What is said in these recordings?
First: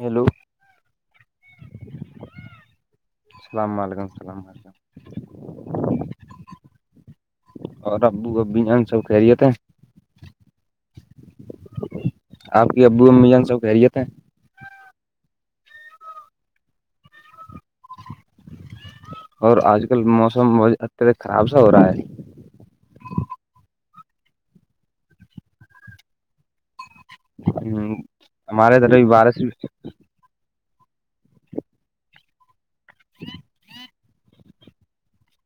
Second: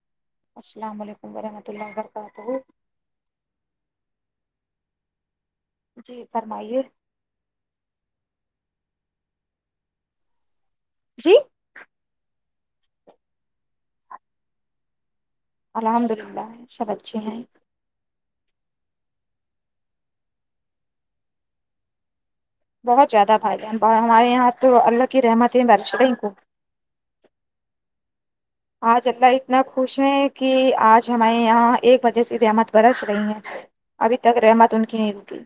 hello السلام علیکم ورحمۃ اللہ و برکاتہ السلام علیکم السلام علیکم جی فرمائیے اور ابو اب ہم سب کہہرییے تھ ہیں جی آپ کی ابو امیان سب خیریت ہیں الحمد للہ سب اچھے ہیں اور آج کل موسم ب اتدک خراب سا ہو رہا ہے بہت زیادہ بھائی ج ہمارے یہاں تو اللہ کی رحمت ہے بارش کو [inaudible] ادھر بھی آج اللہ بارش اتنا خوش ہیں کہ آج ہمارے یہاں ایک بجے سے رحمت برس رہی ہیں ابھی تک رحمت ان کی نہیں رکی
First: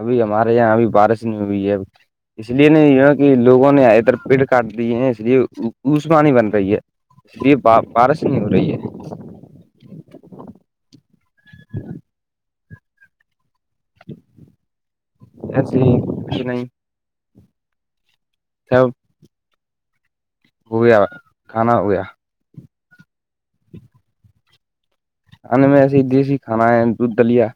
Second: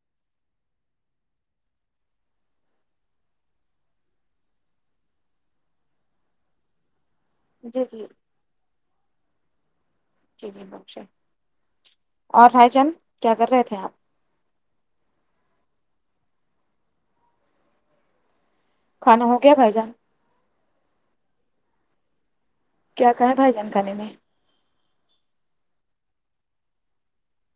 ابھی ہمارے یہاں ابھی بارش نہیں ہوئی ہے اب اس لیے نہیں کہ لووں نے ا اتر پیڑ کاٹ دیے ہیں اس لیے عسمانی بن رہی ہے سری جی جی پارس نہیں ہو رہی ہے ج جی اور بھائی چند کیا کر رہے تھے آپ اسی کھ نہیںائ سؤ کھا ہو کیا کھ جانا ہویا کھانا ہویا کیا کہا ہے بھائی جانکانے میں انے میں ایسے ہی دیسی کھانا ہے دودھ دلیا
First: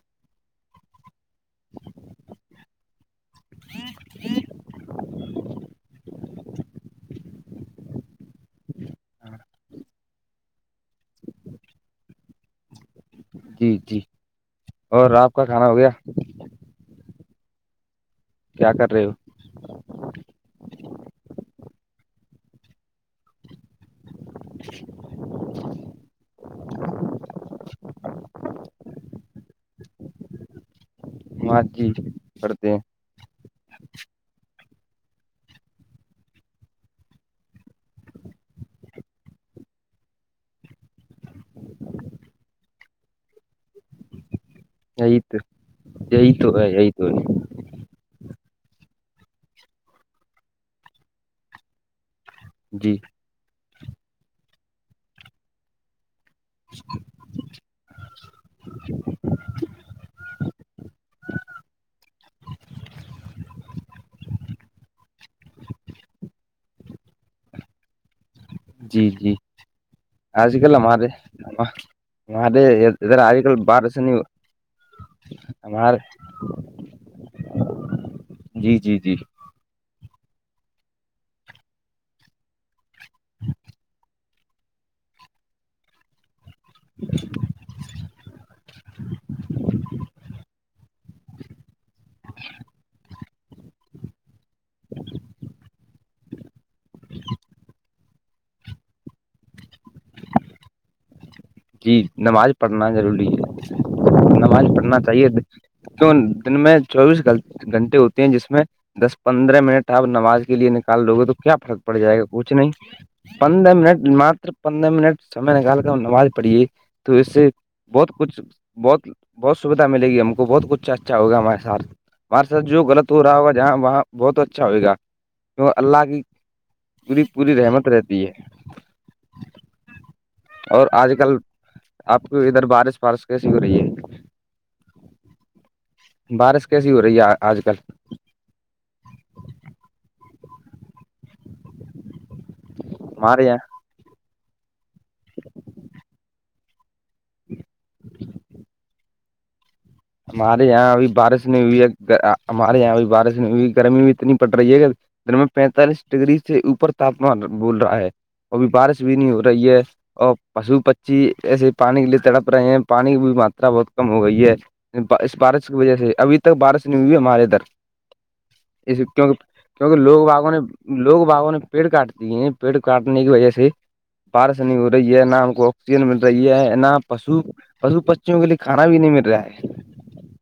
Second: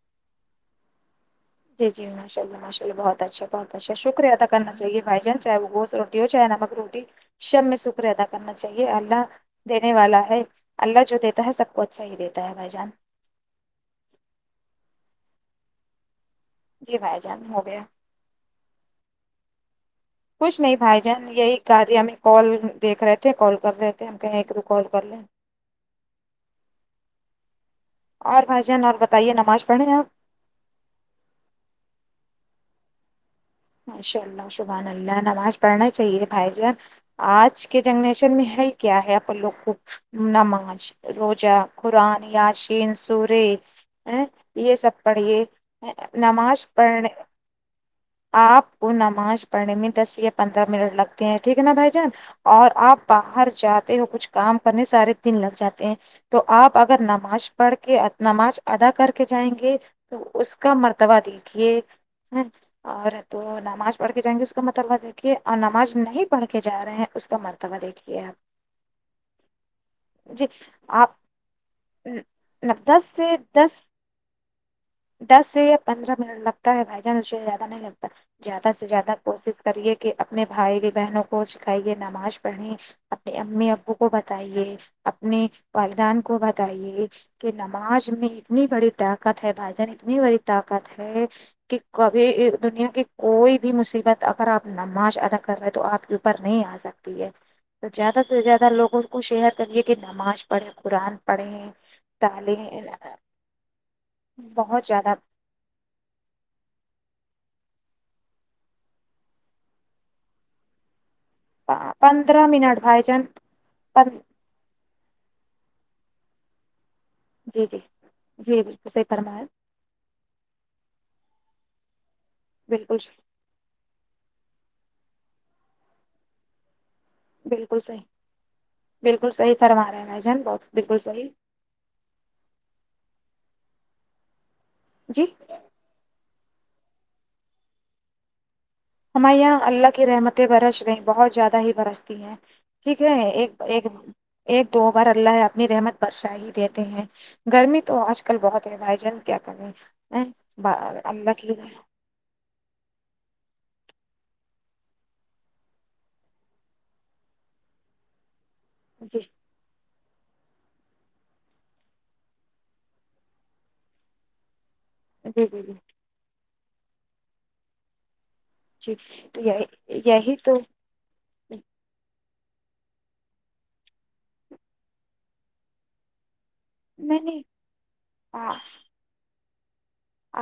جی جی ماشء اللہ ماشاءلہ بہت اچھا بہت اچھا شکہ ادا کرنا چاہے بائی جان چاہے وہ گز روٹی ہواہے نمک روٹی شب میں شکر ادا کرنا چاہیے اللہ دینے والا ہے اللہ جو دیتا ہے سب کو اچھا ہی دیتا ہے بھائی جان جی جی اور آپ کا کھانا ہو گیا جی بھائی جان ہو گیا کیا کر رہے ہو کچھ نہیں بھائی جان یہی کاریہ ہمیں کال دیکھ رہے تھے کال کر رہے تھے ہم کہ ایک تو کال کر ل اور بھائی جان اور بتائیے نماز پڑھیں آپ مگی کرتے ہیں ماشاء اللہ شبحان اللہ نماز پڑھنا چاہیے بھائی جان آج کے جنریشن میں ہے کیا ہے اپ لوگ کو نماز روجہ قرآن یاسین سورے ا یہ سب یہی تو پڑھیے یہی تو ہے نماز یہی تو پڑھنے ہے آپ کو نماز پڑھنے میں دس یا پندرہ منٹ لگتے ہیں ٹھیک ہے نا بھائی جان اور جی آپ باہر جاتے ہو کچھ کام کرنے سارے دن لگ جاتے ہیں تو آپ اگر ن نماز پڑھ کے نماز ادا کر کے جائیں گے تو اس کا مرتبہ دیکھیے اور تو نماز پڑھ کے جائیں گے اس کا مطلبہ دیکھیے اور نماز نہیں پڑھ کے جا رہے ہیں اس کا مرتبہ تبا دیکھیے آپ جی جی جی آج کل ہمارے آپ ہمارے دس اھرا سے آج کل دس بہار س نہیں دس سے یا ہمارے پندرہ منٹ لگتا ہے بھائی جان اسے زیادہ نہیں لگتا زیادہ جی سے جی زیادہ جی کوس کریے کہ اپنے بھائی بہنوں کو سکھائیے نماز پڑھیں اپنی امی ابو کو ب بتائیے اپنے والدان کو ب بتائیے کہ نماز میں اتنی بڑی طاقت ہے بھائی جان اتنی بڑی طاقت ہے کہ کبھی دنیا کے کوئی بھی مصیبت اگر آپ نماز ادا کر رہے ہیں تو آپ کے اوپر نہیں آ سکتی ہے زیادہ سے زیادہ لوگوں کو شیئر کریے کہ نماز پڑھیں قرآن پڑھیں جی نماز تعلیم پڑھنا ضروری ہے نماز بہت پڑھنا زیادہ چاہیے تو دن میں چوبیس گھنٹے ہوتے ہیں جس میں دس پندرہ منٹ ہے آپ نماز کے لیے نکال لو گے تو کیا فرق پڑ جائے گا پندرہ کچھ نہیں منٹ بھائی جان پندرہ منٹ م پندرہ منٹ سمے نکال کر نماز پڑی تو اس سے جی جی بہت کچھ جی بالکل صحیح بہت فرمایا بہت سویدھا ملے گی ہم کو بہت کچھ اچھا ہوگا ہمارےاتھ ہمارے سات جو بالکل لط ہو رہا ہوگ جہاں بہت اچھا ہوئے گا کی اللہ کی پوری پوری بالکل رحمت صحیح رہتی ہے بالکل صحی فرما رہے ہیں بائی جان بہت اور بالکل آج صحیح کل آپ کو ادھر بارش وارش کیسی ہو رہی ہے جی بارش کیسی ہو رہی ہے آج کل ہمارے یہاں اللہ کی رحمتیں برش رہی ہیں بہت زیادہ ہی برستی ہیں ٹھیک ہے ہمارے یہاں ایک ایک ایک دو بار اللہ اپنی رحمت برشاہ ہی دیتے ہیں گرمی تو آج کل بہت ہے بھائی جان کیا کر رہے ہیں ہمارے یہاں ابھی بارش نہیں ہوئی ہے ہمارے یہاں ابھی بارش نہیں ہوئی گرمی بھی اتنی پڑ رہی ہے گ در میں پینتالیس ڈگری سے اوپر تاپمان بول رہا ہے ابھی بارش بھی جی نہیں ہو رہی ہے اور پشو پچھی ایسے پانی کے لیے تڑپ رہے ہیں پانی کی بھی ماترا بہت کم ہو گئی ہے اس جی جی بارش جی کی وجہ سے ابھی تک بارش نہیں ہوئی ہمارے ادھر جی اس کیک تو کیونکہ یہی لوگ یہی باگوں تو نے لوگ بابوں نے پیڑ کاٹتی ہیں پیڑ کاٹنے کی وجہ سے بارش نہیں ہو رہی ہے نہ ہم کو آکسیجن مل رہی ہے ا نہیں پشو نہیں پشو پچیوں کے لیے کھانا بھی نہیں مل رہا ہے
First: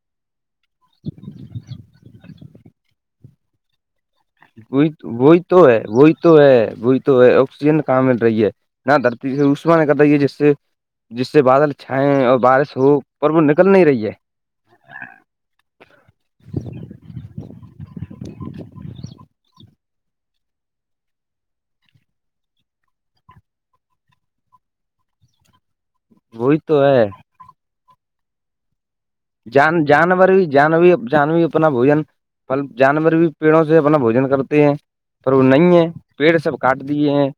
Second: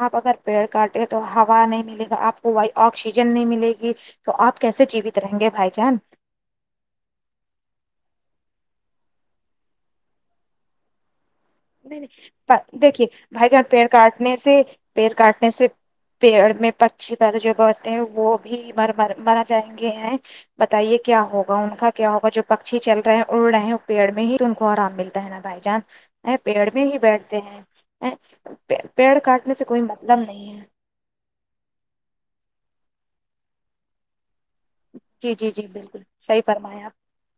آپ اگر پیڑ کاٹیں گے تو ہوا نہیں ملے گا آپ کو وہ آکسیجن نہیں ملے گی تو آپ کیسے وہی جیوت رہیں وہی گے تو بھائی ہے جان وہی تو ہے بئی تو ہے آکسیجن کہاں مل رہی ہے نہ دھرتی سے عشما کرتا یہ جس سے جس سے بادل نہیں چھائیں اور بارش نہیں ہو دیکھیے پر وہ بھائی جان نکل نہیں پیڑ رہی ہے کاٹنے سے پیڑ کاٹنے سے پیڑ میں پچھی پید جو بڑھتے ہیں وہ بھی مر م مرا جائیں گے ہیں بتائیے کیا ہوگا ان کا کیا ہوگا جو پکشی چل رہے ہیں اڑ رہے ہیں پیڑ میں ہی ان کو آرام ملتا ہے نا بائی چانس ا وہی پیڑ تو میں ہی ہے بیٹھتے ہیں ا جان جانور ج جان اپنا بوجن مطل جانور بھی پیڑوں سے اپنا بوجن کرتے ہیں پر جی وہ جی جی نہیں ہے بالکل پیڑ صحیح سب کاٹ فرمایا آپ دیے ہیں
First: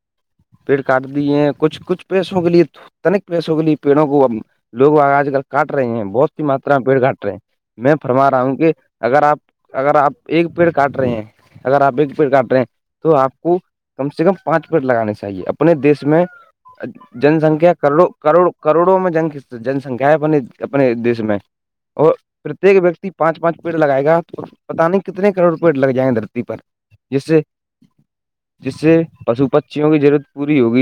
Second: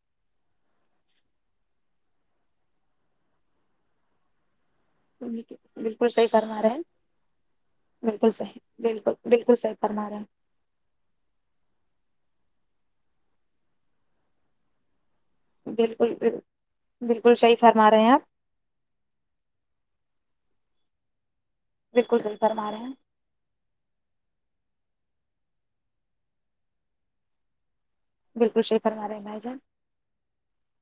پیڑ کاٹ دی ہیں کچھ کچھ پیسوں کے لیے تنک پیسوں کے لیے پیڑوں کو اب لوگ آج کل کاٹ رہے ہیں بالکل صحیح بہت فرما رہے ہیں ماتا میں پیٹ گھٹ رہے ہیں میں فرما بالکل رہا ہوں صحیح کہ بالکل ا آپ بالکل صحیح اگر فرما آپ رہے ہیں ایک ایک پیڑ کاٹ رہے ہیں اگر آپ ایک پیٹ کاٹ رہے ہیں تو آپ کو کم سے کم پانچ پیٹ لگانے چاہیے اپنے دیش بالکل میں بال- بالکل صحیح جنسنکھیا فرما رہے کروڑ ہیں آپ کروڑ کروڑوں میں جن سنکھیا ہے اپنے اپنے دیش میں اور بالکل صحیح فرما رہے پرتیک ہیں ویکتی پانچ پانچ پیڑ لگائے گا تو پتا نہیں کتنے کروڑ پیڑ لگ جائ گے دھرتی پر جس سے بالکل جس صحیح سے فرما رہے ہیں بھائی پشو پ جان پچیوں کی ضرورت پوری ہوگ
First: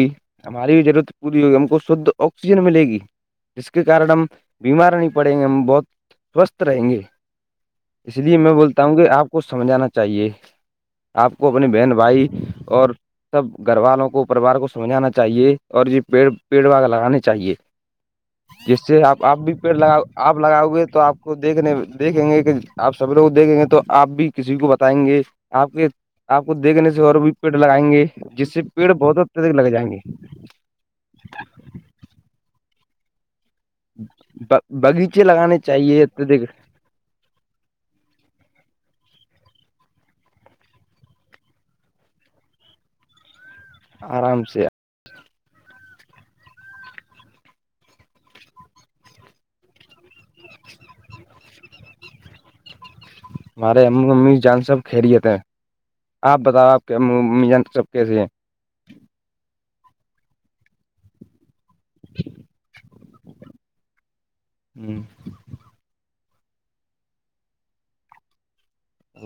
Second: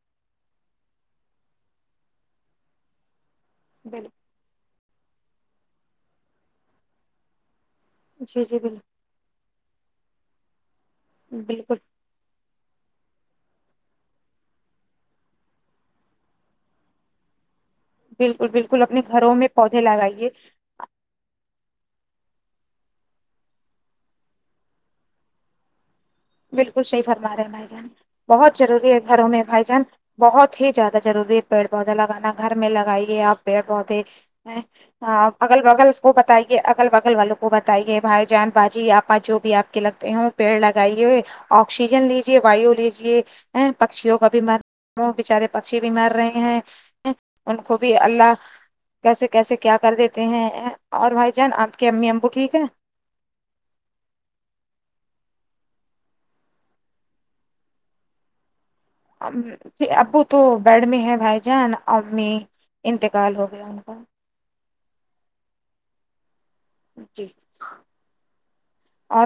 ہماری بھی ضرورت پوری ہوگی ہم کو شھ آکسیجن ملے گی جس کے کارن بالکل ہم بیمار نہیں پڑیں گے ہم بہت سوستھ رہیں گے اس لیے جی میں جی بالکل بولتا ہوں کہ آپ کو سمجھانا چاہیے آپ کو اپنی بالکل بہن بھائی اور سب گھر والوں کو پرریوار کو سمجھانا چاہیے اور یہ پیڑ پیڑ باگ لگانے چاہیے بالکل بالکل اپنے گھروں میں پودے لگائیے ہوئے تو آپ کو دیکھنے دیکھیں گے کہ آپ سب لوگ دیکھیں گے تو آپ بھی کسی کو بتائیں گے آپ یہ بالکل صحیح فرما رہے ہیں بھائی جان جس بہت سے پیڑ ضروری ہے بہت گھروں میں اتدک بھائی لگ جان جائیں گے بہت ہی زیادہ ضروری ہے پیڑ پودا لگانا گھر میں لگائیے آپ پڑ بہت ہی باغیچے لگانے اگل بگل اس چاہیے کو تو دیکھ بتائیے اگل بغل والوں کو بتائیے بھائی جان باجی آپ کا جو بھی آپ کے لگتے ہیں پیڑ لگائیے آکسیجن لیجیے وایو لیجیے پکھیوں کا بھی آرام مر سے من بچارے پکشی بھی مر رہے ہیں ان کو بھی اللہ کیسے کیسے کیا کر دیتے ہیں اور بھائی جان آپ کی امی امبو ٹھیک ہے ہمارے امی امی جان سب خھیریےت ہیں آپ بتاؤ آپ کے ا امی جان سب کیسی ہیں ج ابو تو بیڈ میں ہے بھائی جان امی انتقال ہو گیا ان کا ہوں [unintelligible] جی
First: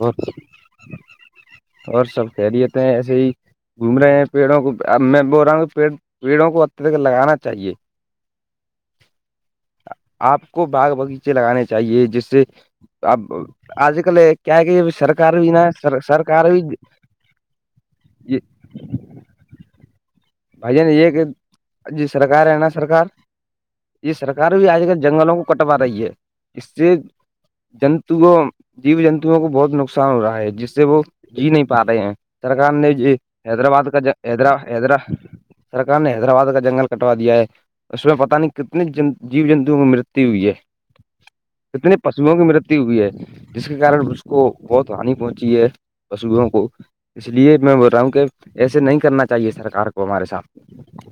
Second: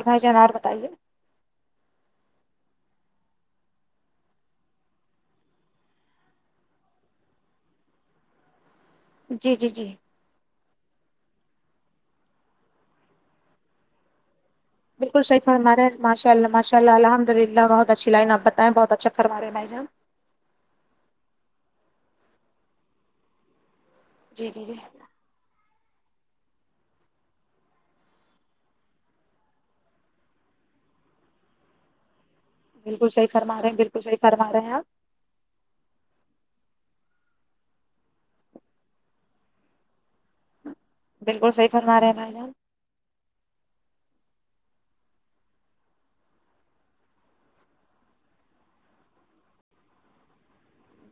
اور بھائی جان بتائیے اور سب خیریت ہیں ایسے ہی گھوم رہے ہیں پیڑوں کو اب میں بول رہا ہوں کہ پیڑ پیڑوں کو ا تک لگانا چاہیے جی جی جی آپ کو باغ باغیچے لگانے چاہیے جس سے اب آج کل کیا ہے کہ سرکار بالکلحی بھی فر نا ہمارے ماء ال سرکار بھی ماشء اللہ الحد للہ بہ اچھی لائن آ یہ بتائیں بہت اچھا کرو رہے ہیں بائی جان بھائی جان یہ کہ ج سرکار ہے ن سرکار یہ سرک جی جی بھی جی آج کل جنگلوں کو کٹوا رہی ہے اس سے جنتو جیو جنتوؤں کو بہت نقصان ہو رہا ہے جس سے وہ جی نہیں پا رہے ہیں سرکار نے بالکل صحیح فرما رہے ہیں حیدرآباد کا بالکل صحیح فرما حیدرا رہے ہیں آپ حیدرا سرک نے حیدرآباد کا جنگل کٹوا دیا ہے اس میں پتا نہیں کتنے جی جنتوؤ کی مرت ہوئی ہے بالکل صحیح کتنے فرما رہے ہیں بھائی پشوؤں کی جان مرت ہوئی ہے جس کے کار اس کو بہت ہانی پہنچی ہے پشوں کو اس لیے میں بول رہا ہوں کہ ایسے نہیں کرنا چاہیے سرکار کو ہمارے ساتھ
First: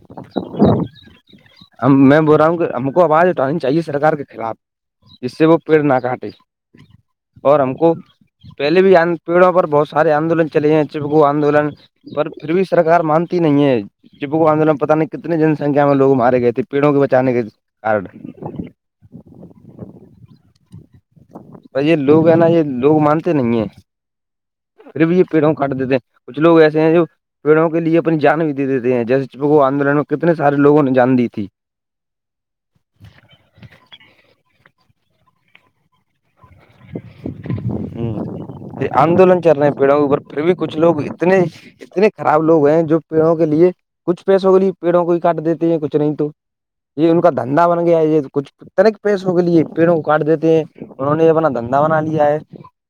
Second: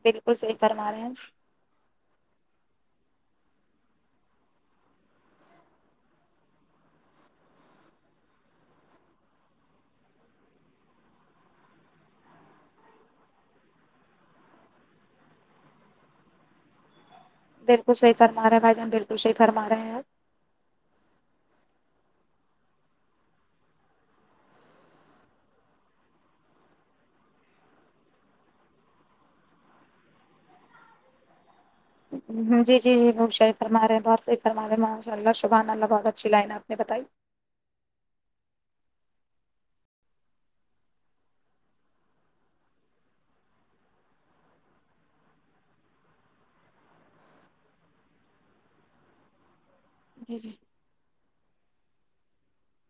بالکل صح کرما رہے ہیں ہم میں بول رہا ہوں کہ ہم کو آواز اٹھانی چاہیے سرکار کے خلاف ج سے وہ پیڑ نہ کاٹے اور ہم کو پہلے بھی پیڑوں پر بہت سارے آندولن چلےئے ہیں جب وہ آندولن پر پھر بھی سرکار مانتی نہیں ہے پو کو آنددولن پت نہیں کت جنکھیا میں لگ مارے گئے تھے پیڑوں کو بچانے کے بالکل کارن صحی فرا رہے بھائی جان بالکلحی فرا رہے آپ ب یہ لوگ ہے نا یہ لوگ مانتے نہیں ہیں پھر بھی یہ پیڑوں کاٹ دیتے ہیں کچھ لو ایسے ہیں جو پیڑوں کے لیے اپنی جان بھی دے دیتے ہیں جیسے آندولن میں کتنے سارے لگوں نے جان دی تھی جی جی جی وہوب شاہی فرماے ہیں بہت صی فرماے ماشاء اللہ شبحان اللہ بہت اچھی لائن آپ نے بتائی یہ آندولن چل رہے پیڑا او پر پھر بھی کچھ لوگ اتنے اتنے خراب لوگ ہیں جو پیڑوں کے لیے کچھ پیسوں کے لیے پیڑوں کو ہی کاٹ دیتے ہیں کچھ نہیں تو یہ ان کا دھندا بن گیا ہے یہ کچھ تنک پیش ہوگ یہ پھروں کاٹ جی جی دیتے ہیں انہوں نے اپنا دندا بنا لیا ہے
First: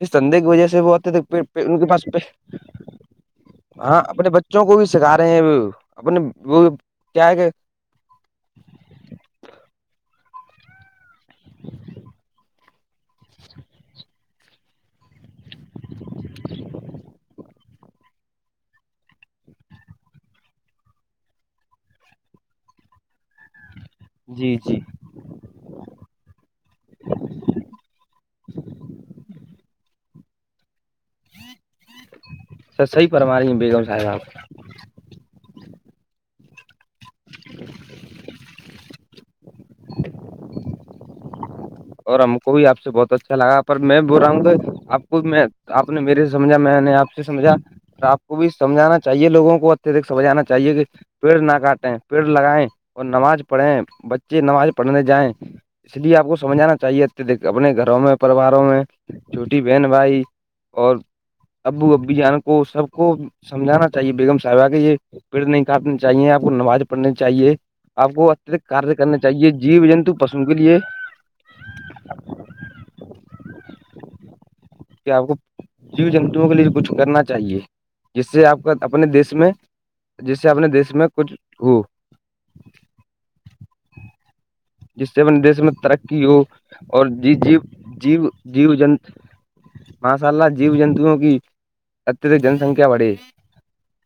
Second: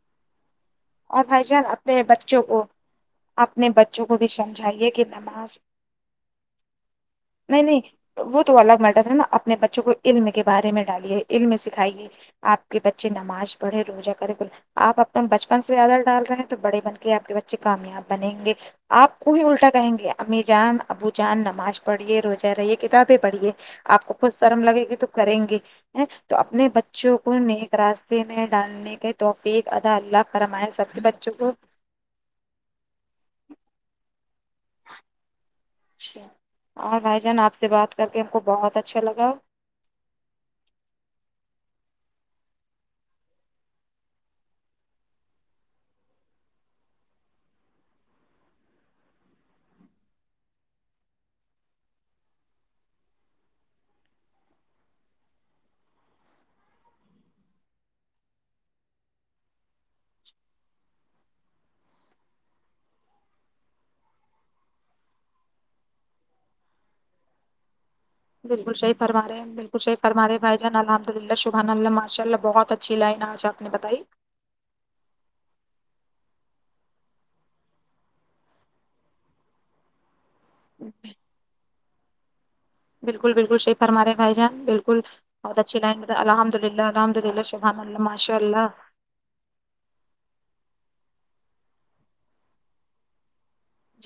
اس دھندے کی وجہ سے وہ تھ اور بھائی جان ان کے اپنے پاس پ بچوں کو اپنے ہاں بچوں کو بھی اپنے بچوں کو بھی سمجھائیے کہ سکھا رہے ہیں نماز اپنے وہ کیا ہے کہ نہیں نہیں وہ تو الگ میٹر ہے نا اپنے بچوں کو علم کے بارے میں ڈالیے علم سکھائیے آپ کے بچے نماز پڑھے روزہ کرے بول آپ اپنا بچ پن سے زیادہ ڈال رہے ہیں تو بڑے بن کے آپ کے بچے کامیاب بنیں گے آپ کو ہی الٹا کہیں گے امی جان ابو جان نماز پڑھیے روزہ رہیے کتابیں پڑھیے آپ کو کچھ جی شرم جی لگے گی تو کریں گے ہیں تو اپنے بچوں کو نیک راستے میں ڈالنے کے توفق ادا اللہ اور ہمے سب کے بچوں کو سر صحی پرم رہ ہیں بیگم صاحباں [inaudible] اچھا اور بھائی جان آپ سے بات کر کے ہم کو بہت اچھا لگا اور ہم کو بھی آپ سے بہت اچھا لگا پر میں بول رہا ہوں تو آپ کو میں آپ نے میرے سمجھا میں نے سمجھا اور آ کو بھی سمجھانا چاہیے لووں کو اتک سمجھانا چاہیے کہ [inaudible] پیڑ نہ کاٹیں پیڑ لگائیں اور نماز پڑھیں بچے نماز پڑھنے جائیں اس لیے آپ کو سمجھانا چاہیے ا د اپنے گھروں میں پریواروں میں چھوٹی بہن بھائی اور ابو ابی جان کو سب کو سمجھانا چاہیے بیگم صاحب کے یہ پڑ نہیں کاٹنی چاہیے آپ کو نماز پڑھنی چاہیے آپ کو اتدک بالکل صحیح کاریہ کرنا چاہیے جیو جنتو پشوؤ کے لیے [inaudible] دلہ شبان اللہ ماشاء اللہ بہت اچھی لائن آج آپ نے بتائی کیا آپ کو جیو جنتوؤ کے لیے کچھ کرنا چاہیے جس سے آپ کو اپنے دیش میں جس سے اپنے دیش میں کچھ ہو بالکل بالکلحی فرارے بھائی جان بالکل جس سے اپنے دیش بہت میں اچھی لائن بتا ترقی ہو الحمد للہ اور الحمد ج للہ شبحان اللہ جی ماشاء جی اللہ جن [inaudible] ماشء اللہ جیو جنتوؤں کی اتدک جن سنکھیا بڑے [inaudible]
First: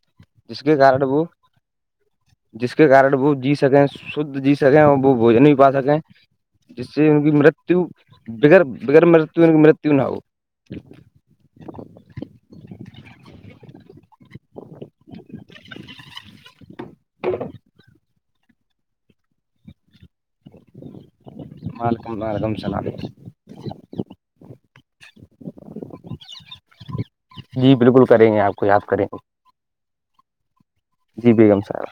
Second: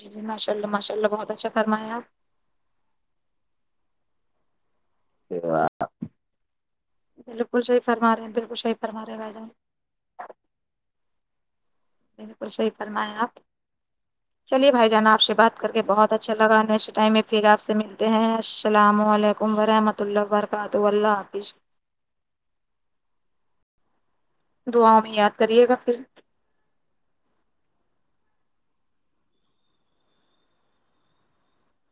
جی جی ماشء اللہ ماشء اللہ بہت اھا فرا ہے آپ [unintelligible] جس کے کارن وہ جی سکیں شھ جی سکیں اور وہ آپ بھوجن ہی [inaudible] سکیں جس سے ان کی بالکل مرتو صحیح فرما رہے ہیں ب بالکل صحیح فرما بغیر رہے ہیں بھائی مرتو جان ان کی [inaudible] مرت نہ ہو [inaudible] بالکل صحیح فرمائیں آپ چلیے بھائی جانا آپ سے بات کر کے بہت اچھا لگا نیکسٹ ٹائم میں پھر آپ سے ملتے ہیں السلام علیکم ورحمۃہ اللہ و برکاتہ اللہ حا مع ر ن رقم چل ہے [inaudible] دعاؤ میں یاد کریے گا پھر جی بالکل کریں گے آپ کو یاد کریں گے جی بیگم سرا